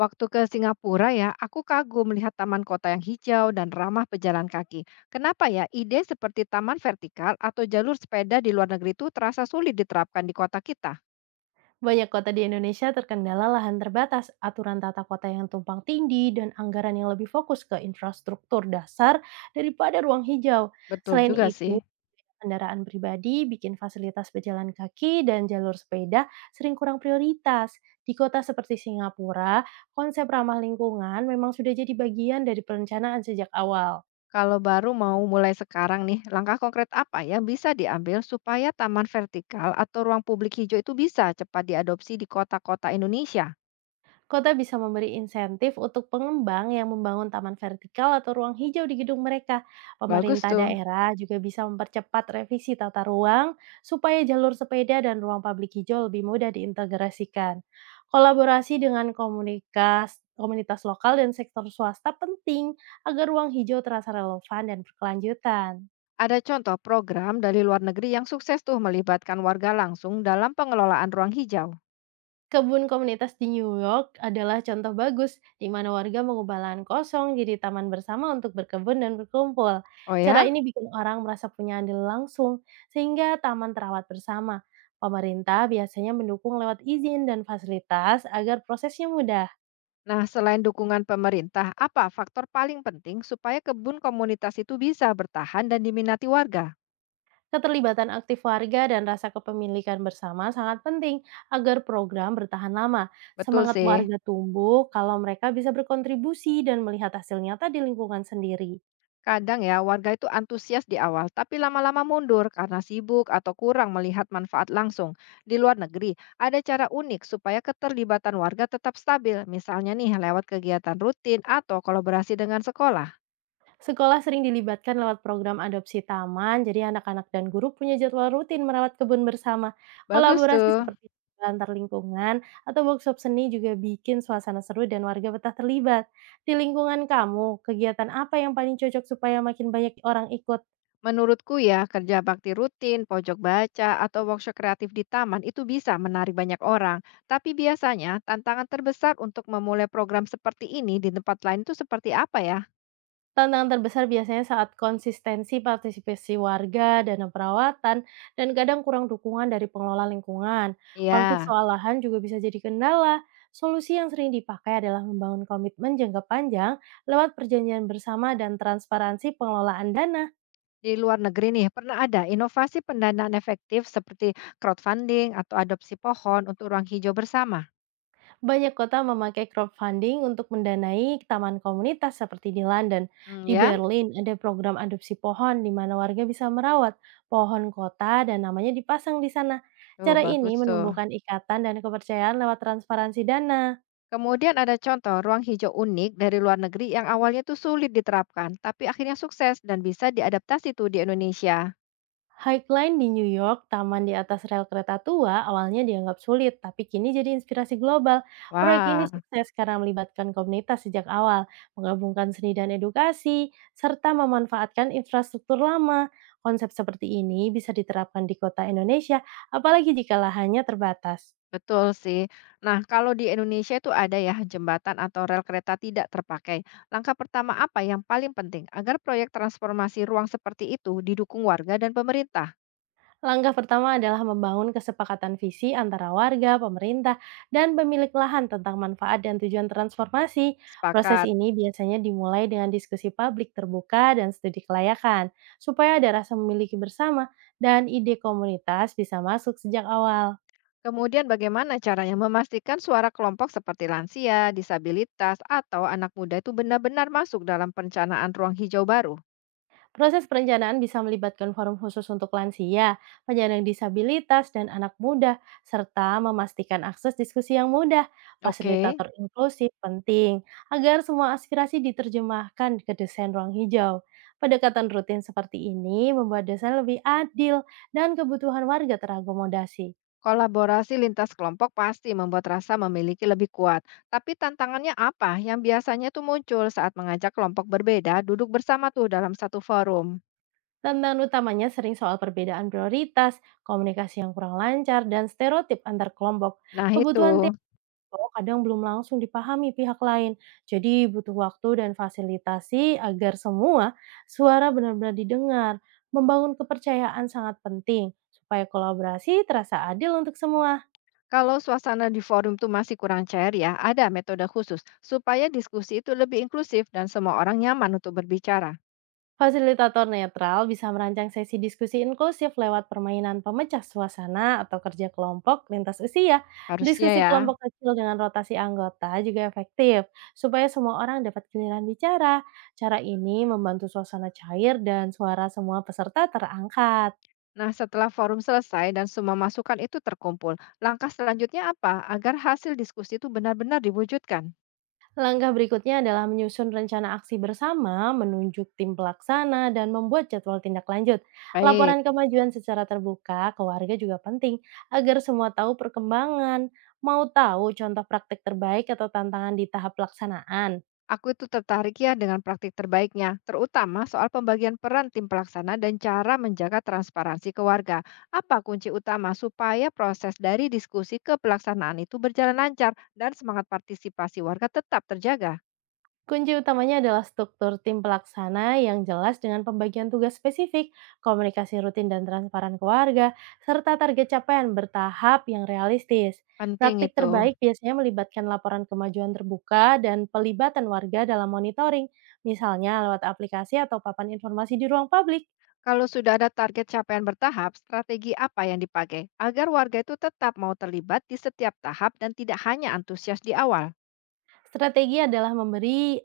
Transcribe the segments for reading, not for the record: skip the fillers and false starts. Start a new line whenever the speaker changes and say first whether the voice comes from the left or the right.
left: Waktu ke Singapura ya, aku kagum melihat taman kota yang hijau dan ramah pejalan kaki. Kenapa ya ide seperti taman vertikal atau jalur sepeda di luar negeri itu terasa sulit diterapkan di kota kita?
right: Banyak kota di Indonesia terkendala lahan terbatas, aturan tata kota yang tumpang tindih, dan anggaran yang lebih fokus ke infrastruktur dasar daripada ruang hijau.
left: Betul
right: Selain
left: juga sih.
right: itu, kendaraan pribadi bikin fasilitas pejalan kaki dan jalur sepeda sering kurang prioritas. Di kota seperti Singapura, konsep ramah lingkungan memang sudah jadi bagian dari perencanaan sejak awal.
left: Kalau baru mau mulai sekarang nih, langkah konkret apa yang bisa diambil supaya taman vertikal atau ruang publik hijau itu bisa cepat diadopsi di kota-kota Indonesia?
right: Kota bisa memberi insentif untuk pengembang yang membangun taman vertikal atau ruang hijau di gedung mereka.
left: Bagus
right: Pemerintah
left: tuh.
right: daerah juga bisa mempercepat revisi tata ruang supaya jalur sepeda dan ruang publik hijau lebih mudah diintegrasikan. Kolaborasi dengan komunitas lokal dan sektor swasta penting agar ruang hijau terasa relevan dan berkelanjutan.
left: Ada contoh program dari luar negeri yang sukses tuh melibatkan warga langsung dalam pengelolaan ruang hijau.
right: Kebun komunitas di New York adalah contoh bagus di mana warga mengubah lahan kosong jadi taman bersama untuk berkebun dan berkumpul.
left: Oh
right: Cara
left: ya?
right: ini bikin orang merasa punya andil langsung sehingga taman terawat bersama. Pemerintah biasanya mendukung lewat izin dan fasilitas agar prosesnya mudah.
left: Nah, selain dukungan pemerintah, apa faktor paling penting supaya kebun komunitas itu bisa bertahan dan diminati warga?
right: Keterlibatan aktif warga dan rasa kepemilikan bersama sangat penting agar program bertahan lama.
left: Betul
right: Semangat
left: sih.
right: warga tumbuh kalau mereka bisa berkontribusi dan melihat hasil nyata di lingkungan sendiri.
left: Kadang ya, warga itu antusias di awal, tapi lama-lama mundur karena sibuk atau kurang melihat manfaat langsung. Di luar negeri, ada cara unik supaya keterlibatan warga tetap stabil, misalnya nih lewat kegiatan rutin atau kolaborasi dengan sekolah.
right: Sekolah sering dilibatkan lewat program adopsi taman, jadi anak-anak dan guru punya jadwal rutin merawat kebun bersama.
left: Bagus
right: Kolaborasi
left: tuh.
right: seperti antar lingkungan atau workshop seni juga bikin suasana seru dan warga betah terlibat. Di lingkungan kamu, kegiatan apa yang paling cocok supaya makin banyak orang ikut?
left: Menurutku ya, kerja bakti rutin, pojok baca, atau workshop kreatif di taman itu bisa menarik banyak orang. Tapi biasanya tantangan terbesar untuk memulai program seperti ini di tempat lain itu seperti apa ya?
right: Tantangan terbesar biasanya saat konsistensi partisipasi warga, dana perawatan, dan kadang kurang dukungan dari pengelola lingkungan. Konflik
left: Iya,
right: soal lahan juga bisa jadi kendala. Solusi yang sering dipakai adalah membangun komitmen jangka panjang lewat perjanjian bersama dan transparansi pengelolaan dana.
left: di luar negeri nih pernah ada inovasi pendanaan efektif seperti crowdfunding atau adopsi pohon untuk ruang hijau bersama.
right: Banyak kota memakai crowdfunding untuk mendanai taman komunitas seperti di London.
left: Hmm,
right: Di
left: ya,
right: Berlin ada program adopsi pohon di mana warga bisa merawat pohon kota dan namanya dipasang di sana.
left: tuh
right: Cara
left: bagus
right: ini
left: tuh.
right: menumbuhkan ikatan dan kepercayaan lewat transparansi dana.
left: Kemudian ada contoh ruang hijau unik dari luar negeri yang awalnya tuh sulit diterapkan, tapi akhirnya sukses dan bisa diadaptasi tuh di Indonesia.
right: Highline di New York, taman di atas rel kereta tua, awalnya dianggap sulit, tapi kini jadi inspirasi global. Proyek ini
left: Wah,
right: sukses karena melibatkan komunitas sejak awal, menggabungkan seni dan edukasi, serta memanfaatkan infrastruktur lama. Konsep seperti ini bisa diterapkan di kota Indonesia, apalagi jika lahannya terbatas.
left: betul sih. Nah, kalau di Indonesia itu ada ya jembatan atau rel kereta tidak terpakai. Langkah pertama apa yang paling penting agar proyek transformasi ruang seperti itu didukung warga dan pemerintah?
right: Langkah pertama adalah membangun kesepakatan visi antara warga, pemerintah, dan pemilik lahan tentang manfaat dan tujuan transformasi. Proses
left: Sepakat.
right: ini biasanya dimulai dengan diskusi publik terbuka dan studi kelayakan, supaya ada rasa memiliki bersama dan ide komunitas bisa masuk sejak awal.
left: Kemudian bagaimana caranya memastikan suara kelompok seperti lansia, disabilitas, atau anak muda itu benar-benar masuk dalam perencanaan ruang hijau baru?
right: Proses perencanaan bisa melibatkan forum khusus untuk lansia, penyandang disabilitas, dan anak muda, serta memastikan akses diskusi yang mudah.
left: Oke.
right: Fasilitator inklusif penting agar semua aspirasi diterjemahkan ke desain ruang hijau. Pendekatan rutin seperti ini membuat desain lebih adil dan kebutuhan warga terakomodasi.
left: Kolaborasi lintas kelompok pasti membuat rasa memiliki lebih kuat. Tapi tantangannya apa yang biasanya tuh muncul saat mengajak kelompok berbeda duduk bersama tuh dalam satu forum?
right: Tantangan utamanya sering soal perbedaan prioritas, komunikasi yang kurang lancar, dan stereotip antar kelompok.
left: Nah itu,
right: Kebutuhan Oh, kadang belum langsung dipahami pihak lain. Jadi butuh waktu dan fasilitasi agar semua suara benar-benar didengar. Membangun kepercayaan sangat penting supaya kolaborasi terasa adil untuk semua.
left: kalau suasana di forum tuh masih kurang cair ya, ada metode khusus supaya diskusi itu lebih inklusif dan semua orang nyaman untuk berbicara.
right: Fasilitator netral bisa merancang sesi diskusi inklusif lewat permainan pemecah suasana atau kerja kelompok lintas usia.
left: Harusnya
right: Diskusi
left: ya.
right: kelompok kecil dengan rotasi anggota juga efektif, supaya semua orang dapat giliran bicara. Cara ini membantu suasana cair dan suara semua peserta terangkat.
left: Nah setelah forum selesai dan semua masukan itu terkumpul, langkah selanjutnya apa agar hasil diskusi itu benar-benar diwujudkan?
right: Langkah berikutnya adalah menyusun rencana aksi bersama, menunjuk tim pelaksana, dan membuat jadwal tindak lanjut.
left: Baik.
right: Laporan kemajuan secara terbuka ke warga juga penting agar semua tahu perkembangan. Mau tahu contoh praktik terbaik atau tantangan di tahap pelaksanaan?
left: Aku itu tertarik ya dengan praktik terbaiknya, terutama soal pembagian peran tim pelaksana dan cara menjaga transparansi ke warga. Apa kunci utama supaya proses dari diskusi ke pelaksanaan itu berjalan lancar dan semangat partisipasi warga tetap terjaga?
right: Kunci utamanya adalah struktur tim pelaksana yang jelas dengan pembagian tugas spesifik, komunikasi rutin dan transparan ke warga, serta target capaian bertahap yang realistis.
left: Penting
right: Praktik
left: itu.
right: terbaik biasanya melibatkan laporan kemajuan terbuka dan pelibatan warga dalam monitoring, misalnya lewat aplikasi atau papan informasi di ruang publik.
left: Kalau sudah ada target capaian bertahap, strategi apa yang dipakai agar warga itu tetap mau terlibat di setiap tahap dan tidak hanya antusias di awal?
right: Strategi adalah memberi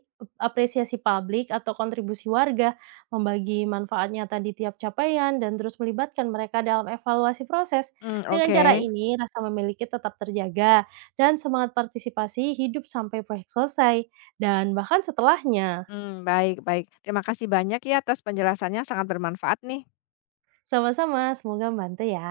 right: apresiasi publik atau kontribusi warga, membagi manfaat nyata di tiap capaian, dan terus melibatkan mereka dalam evaluasi proses.
left: Hmm,
right: Dengan
left: oke.
right: cara ini, rasa memiliki tetap terjaga, dan semangat partisipasi hidup sampai proyek selesai, dan bahkan setelahnya.
left: Hmm, baik, baik. Terima kasih banyak ya atas penjelasannya, sangat bermanfaat nih.
right: Sama-sama, semoga membantu ya.